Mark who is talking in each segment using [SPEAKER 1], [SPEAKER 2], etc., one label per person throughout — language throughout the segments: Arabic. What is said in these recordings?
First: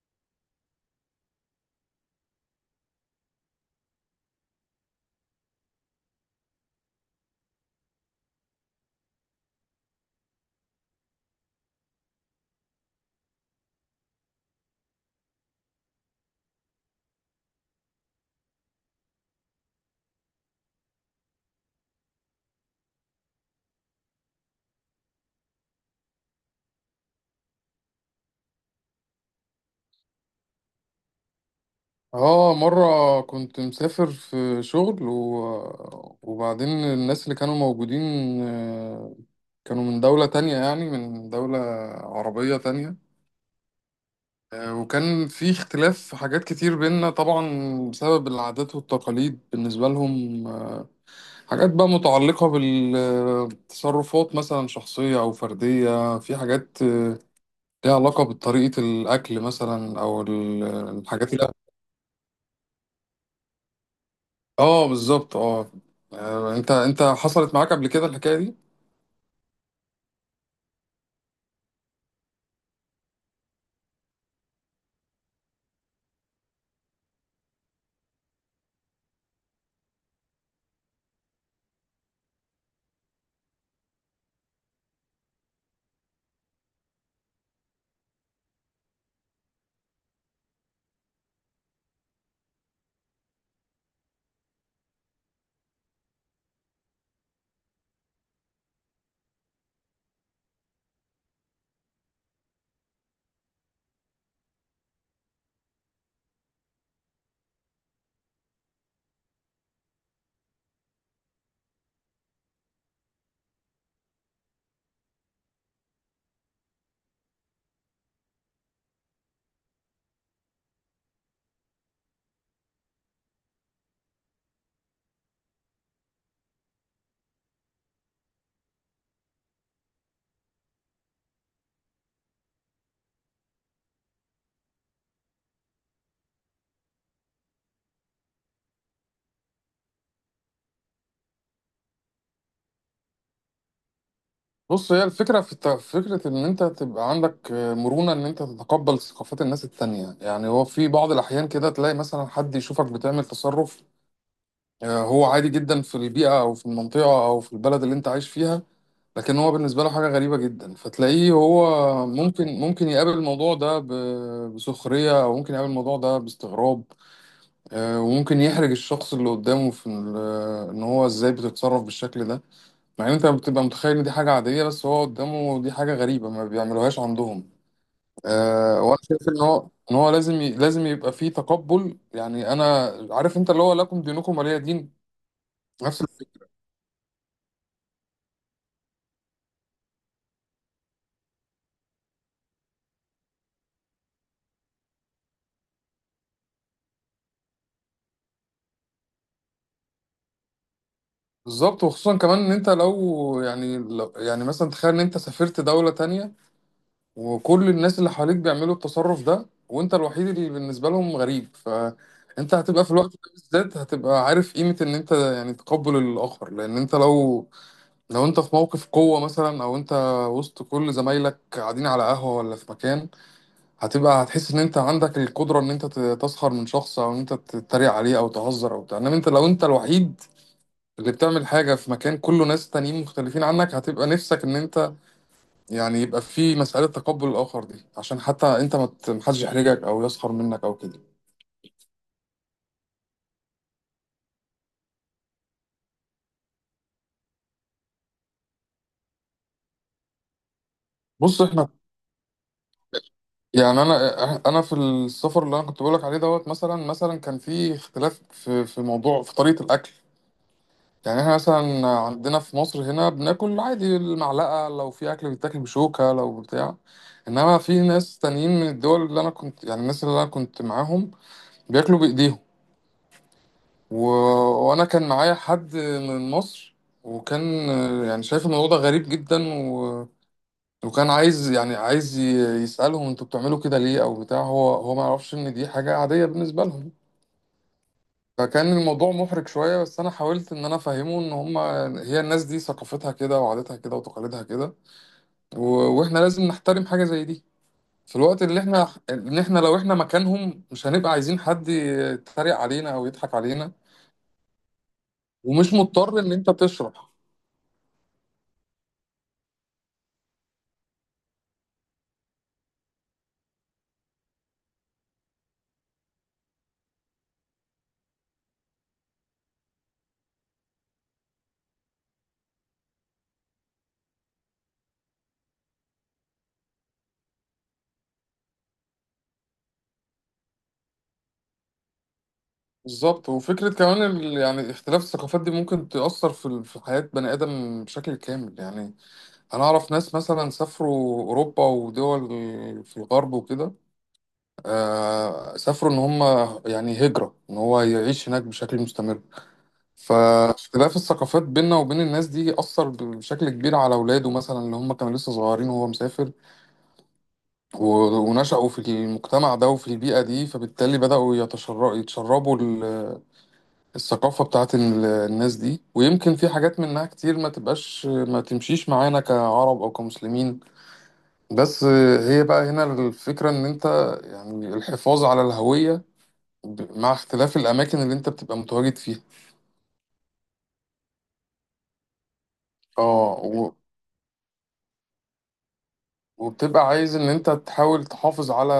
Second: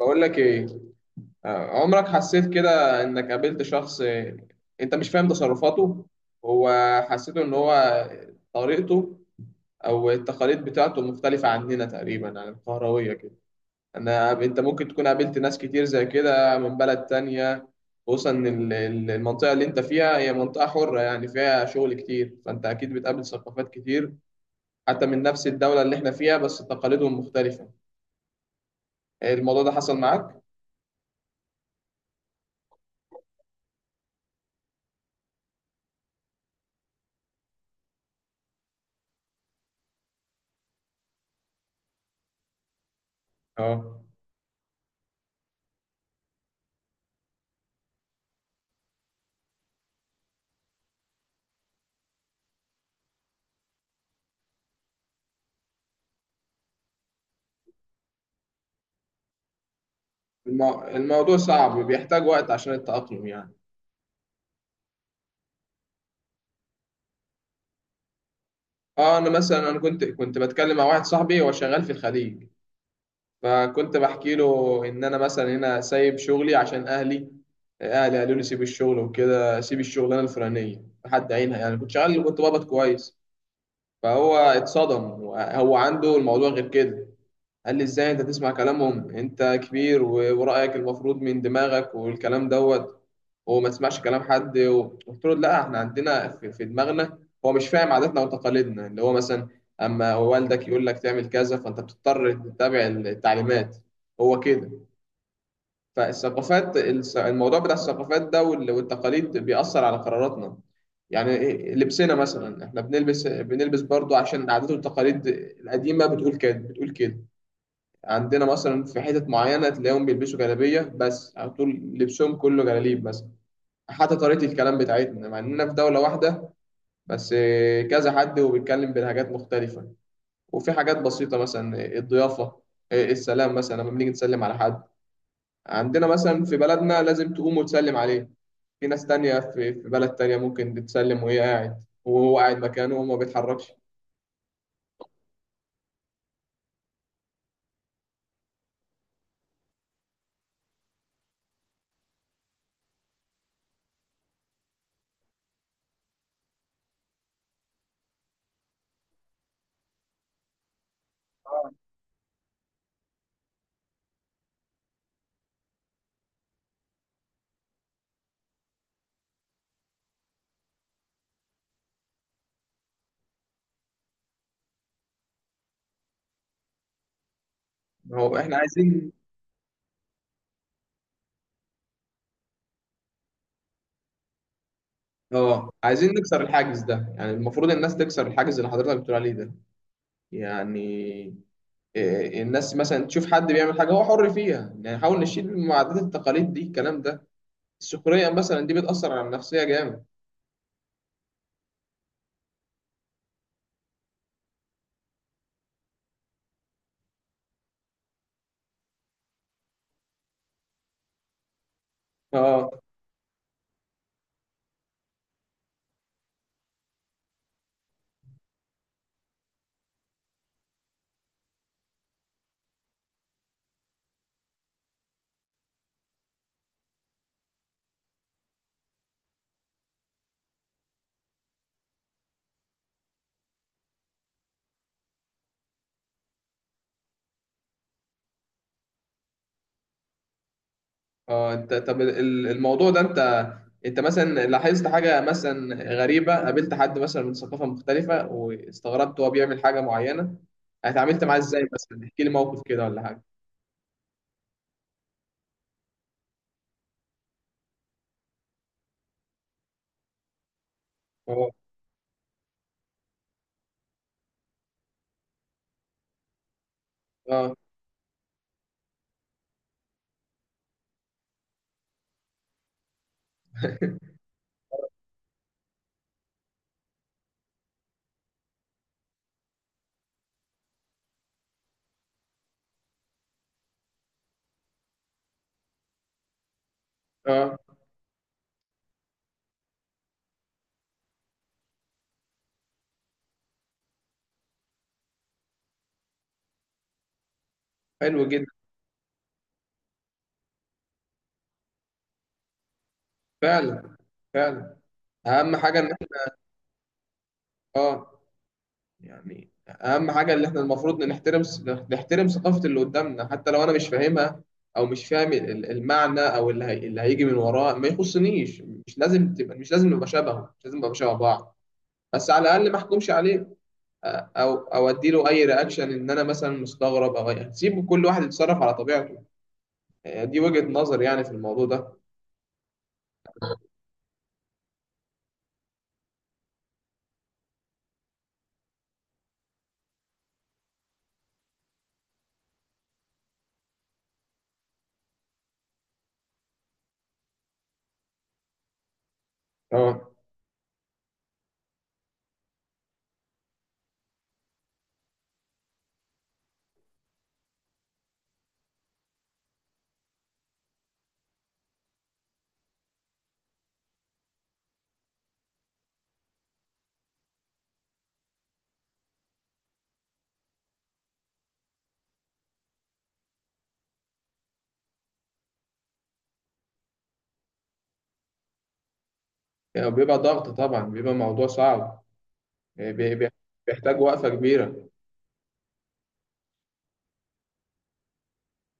[SPEAKER 1] بقول لك ايه. عمرك حسيت كده انك قابلت شخص، انت مش فاهم تصرفاته؟ هو حسيته ان هو طريقته او التقاليد بتاعته مختلفة عننا تقريبا عن القهروية كده. انا انت ممكن تكون قابلت ناس كتير زي كده من بلد تانية، خصوصا إن المنطقة اللي انت فيها هي منطقة حرة، يعني فيها شغل كتير، فانت اكيد بتقابل ثقافات كتير حتى من نفس الدولة اللي احنا فيها بس تقاليدهم مختلفة. الموضوع ده حصل معاك؟
[SPEAKER 2] اه، مرة كنت مسافر في شغل وبعدين الناس اللي كانوا موجودين آه، كانوا من دولة تانية، يعني من دولة عربية تانية.
[SPEAKER 1] اه.
[SPEAKER 2] وكان في اختلاف في حاجات كتير بينا طبعا بسبب العادات والتقاليد بالنسبة لهم. حاجات بقى متعلقة بالتصرفات، مثلا شخصية أو فردية. في حاجات ليها علاقة بطريقة الأكل مثلا أو الحاجات
[SPEAKER 1] الموضوع
[SPEAKER 2] اللي...
[SPEAKER 1] صعب وبيحتاج وقت عشان التأقلم يعني.
[SPEAKER 2] اه، بالظبط، اه. انت حصلت معاك قبل كده الحكايه دي؟
[SPEAKER 1] اه انا مثلا انا كنت بتكلم مع واحد صاحبي، هو شغال في الخليج، فكنت بحكي له ان انا مثلا هنا سايب شغلي عشان اهلي. اهلي قالوا لي سيب الشغل وكده، سيب الشغلانه الفلانيه لحد عينها، يعني كنت شغال كنت بقبض كويس. فهو اتصدم، هو عنده الموضوع غير كده. قال لي ازاي انت تسمع كلامهم، انت كبير ورأيك المفروض من دماغك والكلام دوت، وما تسمعش كلام حد. قلت له لا، احنا عندنا في دماغنا. هو مش فاهم عاداتنا وتقاليدنا، اللي هو مثلا اما والدك يقول لك تعمل كذا فانت بتضطر تتبع التعليمات، هو كده. فالثقافات الموضوع بتاع الثقافات ده والتقاليد بيأثر على قراراتنا. يعني لبسنا مثلا، احنا بنلبس برضو عشان العادات والتقاليد القديمة بتقول كده بتقول كده. عندنا مثلا في حتت معينة تلاقيهم بيلبسوا جلابية بس على طول، لبسهم كله جلاليب مثلا. حتى طريقة الكلام بتاعتنا، مع إننا في دولة واحدة بس، كذا حد وبيتكلم بلهجات مختلفة. وفي حاجات بسيطة مثلا، الضيافة، السلام مثلا لما بنيجي نسلم على حد، عندنا مثلا في بلدنا لازم تقوم وتسلم عليه. في ناس تانية في في بلد تانية ممكن تسلم وهي قاعد، وهو قاعد مكانه وما بيتحركش.
[SPEAKER 2] بص، هي الفكره في فكره ان انت تبقى عندك مرونه، ان انت تتقبل ثقافات الناس التانية. يعني هو في بعض الاحيان كده تلاقي مثلا حد يشوفك بتعمل تصرف هو عادي جدا في البيئه او في المنطقه او في البلد اللي انت عايش فيها، لكن هو بالنسبه له حاجه غريبه جدا. فتلاقيه هو
[SPEAKER 1] آه.
[SPEAKER 2] ممكن يقابل الموضوع ده بسخريه، او ممكن يقابل الموضوع ده باستغراب. وممكن يحرج الشخص اللي قدامه في ان هو ازاي بتتصرف بالشكل ده، مع ان انت بتبقى متخيل ان دي حاجة عادية، بس هو قدامه دي حاجة غريبة ما بيعملوهاش عندهم.
[SPEAKER 1] هو احنا
[SPEAKER 2] أه، وانا
[SPEAKER 1] عايزين،
[SPEAKER 2] شايف ان هو لازم لازم يبقى فيه تقبل. يعني انا عارف انت، اللي هو لكم دينكم ولي دين.
[SPEAKER 1] اه
[SPEAKER 2] نفس
[SPEAKER 1] عايزين نكسر
[SPEAKER 2] الفكرة.
[SPEAKER 1] الحاجز ده. يعني المفروض الناس تكسر الحاجز اللي حضرتك بتقول عليه ده يعني. الناس مثلا تشوف حد بيعمل حاجة هو حر فيها، يعني نحاول نشيل من عادات التقاليد دي الكلام ده. السخرية مثلا دي بتأثر على النفسية جامد.
[SPEAKER 2] بالظبط، وخصوصا كمان ان انت لو، يعني مثلا تخيل ان انت سافرت دولة تانية وكل الناس اللي حواليك بيعملوا التصرف ده وانت الوحيد اللي بالنسبة لهم غريب، فانت
[SPEAKER 1] اه.
[SPEAKER 2] هتبقى في الوقت ده بالذات هتبقى عارف قيمة ان انت يعني تقبل الاخر. لان انت لو انت في موقف قوة مثلا او انت وسط كل زمايلك قاعدين على قهوة ولا في مكان، هتحس ان انت عندك القدرة ان انت تسخر من شخص او ان انت تتريق عليه او تهزر او بتاع. انما انت لو انت الوحيد اللي بتعمل حاجة في مكان كله ناس تانيين مختلفين عنك، هتبقى نفسك ان انت، يعني يبقى في مسألة تقبل الآخر دي عشان حتى أنت ما ت- محدش يحرجك أو يسخر منك أو كده.
[SPEAKER 1] اه انت، طب الموضوع ده، انت انت مثلا لاحظت حاجة مثلا غريبة، قابلت حد مثلا من ثقافة مختلفة واستغربت هو بيعمل حاجة معينة؟ اتعاملت معاه
[SPEAKER 2] بص، إحنا
[SPEAKER 1] ازاي مثلا؟ احكي لي موقف كده ولا حاجة.
[SPEAKER 2] يعني أنا، في السفر اللي أنا كنت بقولك عليه دوت، مثلا كان في اختلاف في موضوع، في طريقة الأكل. يعني إحنا
[SPEAKER 1] اه.
[SPEAKER 2] مثلا عندنا في مصر هنا بناكل عادي المعلقة، لو في أكل بيتاكل بشوكة لو بتاع.
[SPEAKER 1] اه.
[SPEAKER 2] إنما في ناس تانيين من الدول اللي أنا كنت، يعني الناس اللي أنا كنت معاهم بياكلوا بإيديهم. و... وانا كان معايا حد من مصر، وكان يعني شايف الموضوع ده غريب جدا وكان عايز يسألهم انتوا بتعملوا كده ليه او بتاع. هو ما يعرفش ان دي حاجة عادية بالنسبة لهم.
[SPEAKER 1] اه.
[SPEAKER 2] فكان الموضوع محرج شوية، بس انا حاولت ان انا افهمه ان هي الناس دي ثقافتها كده وعاداتها كده وتقاليدها كده. و... واحنا لازم نحترم حاجة زي دي، في
[SPEAKER 1] حلو
[SPEAKER 2] الوقت
[SPEAKER 1] جدا.
[SPEAKER 2] اللي احنا، ان احنا لو احنا مكانهم مش هنبقى عايزين حد يتريق علينا او يضحك علينا.
[SPEAKER 1] فعلا، فعلا. اهم
[SPEAKER 2] ومش
[SPEAKER 1] حاجه ان احنا،
[SPEAKER 2] مضطر ان انت تشرح.
[SPEAKER 1] اه، يعني اهم حاجه اللي احنا المفروض نحترم، نحترم ثقافه اللي قدامنا حتى لو انا مش فاهمها، او مش فاهم المعنى او اللي, اللي هيجي من وراه ما يخصنيش. مش لازم تبقى، مش لازم نبقى شبهه، مش لازم نبقى شبه بعض، بس على الاقل ما احكمش عليه. او او اديله اي رياكشن ان انا مثلا مستغرب، او سيبه كل واحد يتصرف على طبيعته. دي وجهه نظر يعني في الموضوع ده.
[SPEAKER 2] بالظبط، وفكرة كمان يعني اختلاف الثقافات دي ممكن تأثر في في حياة بني آدم بشكل كامل. يعني أنا أعرف ناس مثلا سافروا أوروبا ودول في الغرب وكده. آه، سافروا إن هم يعني هجرة، إن هو يعيش هناك بشكل مستمر.
[SPEAKER 1] اه.
[SPEAKER 2] فاختلاف الثقافات بيننا وبين الناس دي أثر بشكل كبير على أولاده مثلا، اللي هم كانوا لسه صغيرين وهو مسافر. ونشأوا في المجتمع ده وفي البيئة دي، فبالتالي بدأوا يتشربوا الثقافة بتاعت الناس دي. ويمكن في حاجات منها كتير ما تبقاش، ما تمشيش معانا كعرب أو كمسلمين. بس هي بقى هنا الفكرة، إن أنت، يعني الحفاظ على الهوية مع اختلاف الأماكن اللي أنت بتبقى متواجد فيها.
[SPEAKER 1] بيبقى ضغط طبعا، بيبقى موضوع صعب. آه، بي-
[SPEAKER 2] اه،
[SPEAKER 1] بي- بيحتاج وقفه كبيره.
[SPEAKER 2] وبتبقى عايز إن أنت تحاول تحافظ على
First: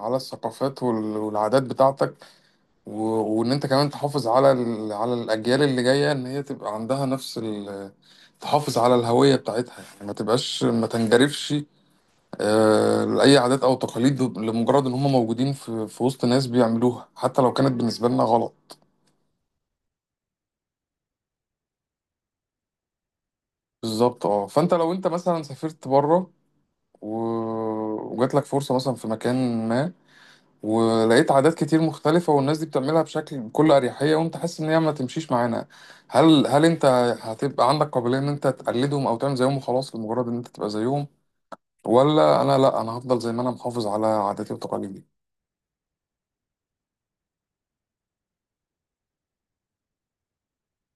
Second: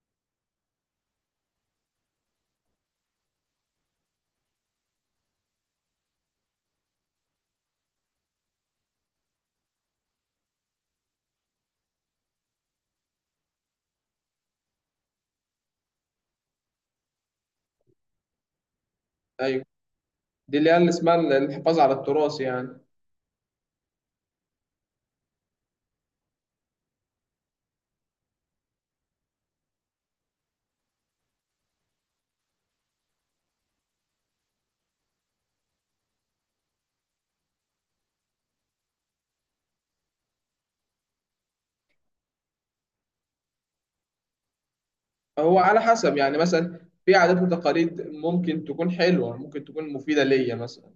[SPEAKER 2] على الثقافات والعادات بتاعتك. وان انت كمان تحافظ على على الاجيال اللي جايه، ان هي تبقى عندها نفس تحافظ على الهويه بتاعتها. يعني ما تنجرفش لاي عادات او تقاليد لمجرد ان هم موجودين في وسط ناس بيعملوها، حتى لو كانت بالنسبه لنا غلط.
[SPEAKER 1] ايوه. دي اللي هي اللي اسمها الحفاظ على التراث يعني.
[SPEAKER 2] بالظبط، اه. فانت لو انت مثلا سافرت بره و... وجات لك فرصه مثلا في مكان ما، ولقيت عادات كتير مختلفة والناس دي بتعملها بشكل بكل أريحية، وأنت حاسس إن هي ما تمشيش معانا، هل أنت هتبقى عندك قابلية إن أنت تقلدهم أو تعمل زيهم وخلاص لمجرد إن أنت تبقى زيهم؟ ولا أنا لأ، أنا هفضل زي ما أنا محافظ على عاداتي وتقاليدي.
[SPEAKER 1] هو على حسب يعني. مثلا في عادات وتقاليد ممكن تكون حلوه، ممكن تكون مفيده ليا مثلا.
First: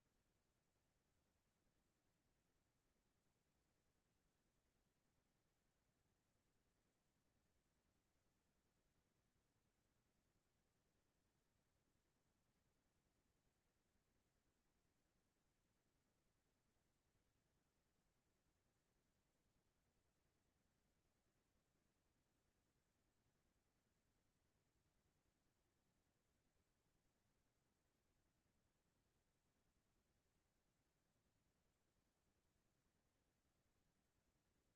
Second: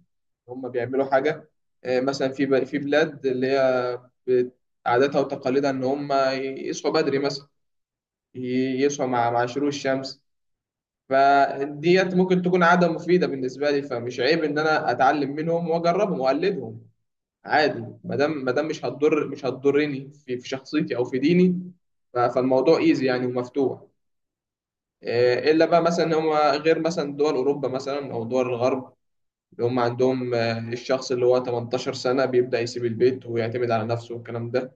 [SPEAKER 1] هم بيعملوا حاجه، مثلا في في بلاد اللي هي بت- عاداتها وتقاليدها ان هم يصحوا بدري مثلا، يصحوا مع شروق الشمس. فديت ممكن تكون عاده مفيده بالنسبه لي، فمش عيب ان انا اتعلم منهم واجربهم واقلدهم عادي، ما دام مش هتضر، مش هتضرني في شخصيتي او في ديني. فالموضوع ايزي يعني ومفتوح. الا بقى مثلا هم غير مثلا دول اوروبا مثلا او دول الغرب، اللي هم عندهم، الشخص اللي هو 18 سنة سنه بيبدا يسيب البيت ويعتمد على نفسه والكلام ده.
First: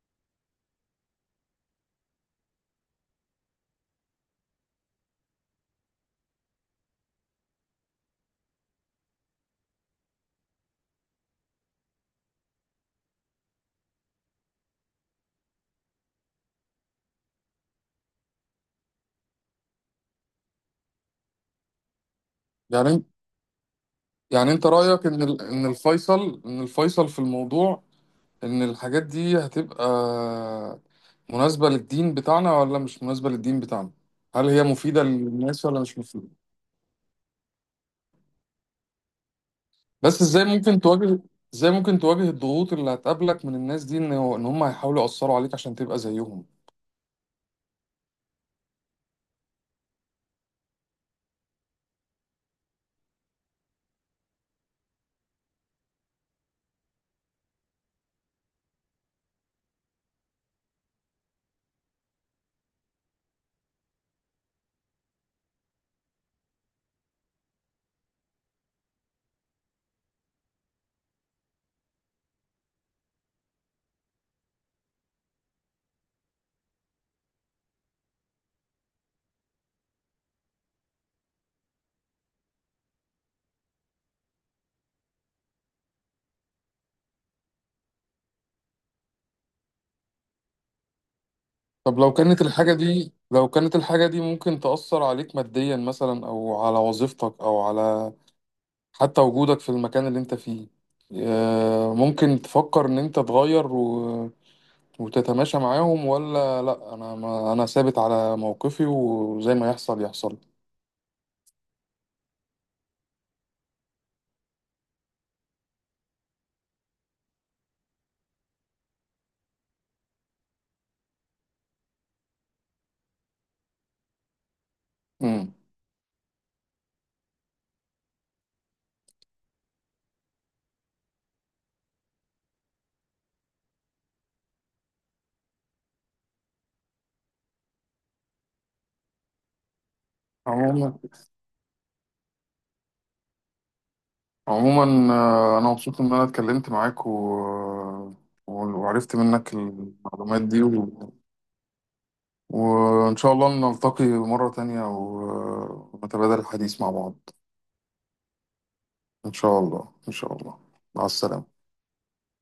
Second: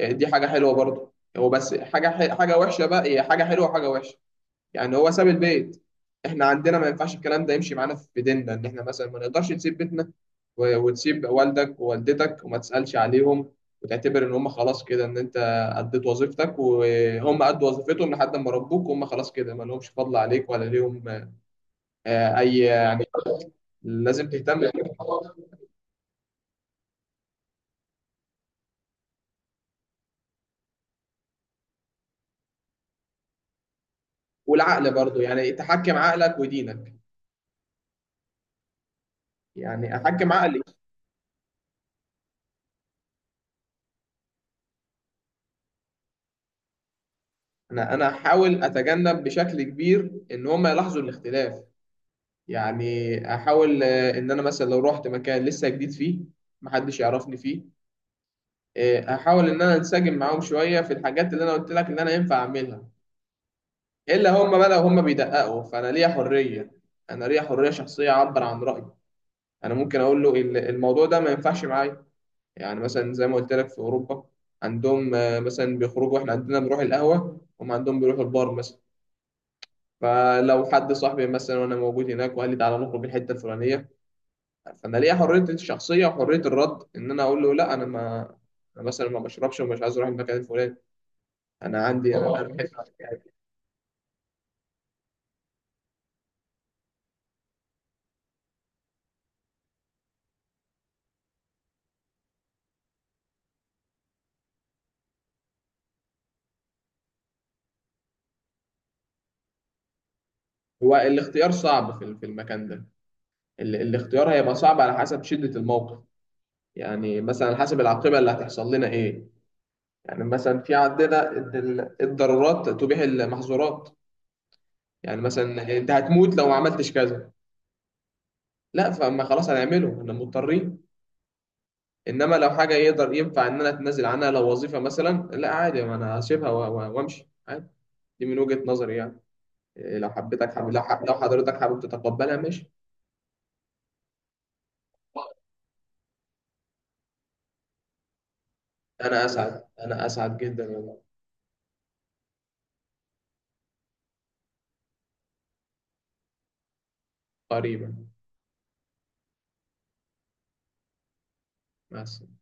[SPEAKER 1] دي حاجه حلوه برضه هو، بس حاجه حاجه وحشه بقى، هي حاجه حلوه وحاجه وحشه. يعني هو ساب البيت. احنا عندنا ما ينفعش الكلام ده يمشي معانا في ديننا، ان احنا مثلا ما نقدرش نسيب بيتنا وتسيب والدك ووالدتك وما تسألش عليهم، وتعتبر ان هم خلاص كده ان انت اديت وظيفتك وهم ادوا وظيفتهم لحد ما ربوك وهم خلاص كده ما لهمش فضل عليك ولا ليهم. اي
[SPEAKER 2] يعني أنت
[SPEAKER 1] لازم
[SPEAKER 2] يعني
[SPEAKER 1] تهتم
[SPEAKER 2] أنت
[SPEAKER 1] بيهم.
[SPEAKER 2] رأيك إن إن الفيصل، في الموضوع، إن الحاجات دي هتبقى مناسبة للدين بتاعنا ولا مش مناسبة للدين بتاعنا؟ هل هي
[SPEAKER 1] والعقل
[SPEAKER 2] مفيدة
[SPEAKER 1] برضو، يعني
[SPEAKER 2] للناس ولا
[SPEAKER 1] تحكم
[SPEAKER 2] مش مفيدة؟
[SPEAKER 1] عقلك ودينك، يعني
[SPEAKER 2] بس
[SPEAKER 1] احكم عقلي.
[SPEAKER 2] ازاي ممكن تواجه الضغوط اللي هتقابلك من الناس دي، ان هم هيحاولوا يأثروا عليك عشان تبقى زيهم؟
[SPEAKER 1] انا، انا احاول اتجنب بشكل كبير ان هم يلاحظوا الاختلاف. يعني احاول، ان انا مثلا لو رحت مكان لسه جديد فيه محدش يعرفني فيه، احاول ان انا انسجم معاهم شويه في الحاجات اللي انا قلت لك ان انا ينفع اعملها. الا هم بقى لو هم بيدققوا، فانا ليا حريه، انا ليا حريه شخصيه اعبر عن رايي. انا ممكن اقول له الموضوع ده ما ينفعش معايا. يعني مثلا زي ما قلت لك في اوروبا، عندهم، مثلا بيخرجوا، احنا عندنا بنروح القهوه، هم عندهم بيروحوا البار مثلا. فلو حد صاحبي مثلا وانا موجود هناك وقال لي تعالى نخرج الحته الفلانيه، فانا ليا حريه الشخصيه وحريه الرد ان انا اقول له لا، انا ما، أنا مثلا ما بشربش ومش عايز اروح المكان الفلاني. انا
[SPEAKER 2] طب، لو
[SPEAKER 1] عندي، انا طبعا،
[SPEAKER 2] كانت
[SPEAKER 1] أنا طبعا.
[SPEAKER 2] الحاجة
[SPEAKER 1] بحب
[SPEAKER 2] دي،
[SPEAKER 1] يعني.
[SPEAKER 2] ممكن تأثر عليك ماديا مثلا، او على وظيفتك، او على حتى وجودك في المكان اللي انت فيه، ممكن تفكر ان انت تغير وتتماشى معاهم؟ ولا لا، انا ما انا ثابت على موقفي وزي ما يحصل يحصل.
[SPEAKER 1] هو الاختيار صعب في في المكان ده. الاختيار هيبقى صعب على حسب شده الموقف. يعني مثلا على حسب العاقبه اللي هتحصل لنا ايه. يعني مثلا في عندنا إن الضرورات تبيح المحظورات. يعني
[SPEAKER 2] امم.
[SPEAKER 1] مثلا انت هتموت لو ما عملتش كذا، لا فما خلاص هنعمله، احنا مضطرين. انما لو حاجه يقدر ينفع ان انا اتنازل عنها، لو وظيفه مثلا، لا عادي ما انا هسيبها وامشي عادي. دي من وجهه نظري يعني. لو حبيتك
[SPEAKER 2] عموما،
[SPEAKER 1] لو حضرتك حابب تتقبلها ماشي.
[SPEAKER 2] انا مبسوط ان انا اتكلمت معاك وعرفت
[SPEAKER 1] انا
[SPEAKER 2] منك
[SPEAKER 1] اسعد، انا اسعد
[SPEAKER 2] المعلومات دي
[SPEAKER 1] جدا والله.
[SPEAKER 2] وان شاء الله نلتقي مرة تانية ونتبادل الحديث مع بعض.
[SPEAKER 1] قريبا.
[SPEAKER 2] ان شاء الله، ان شاء الله. مع السلامة.
[SPEAKER 1] مع السلامه.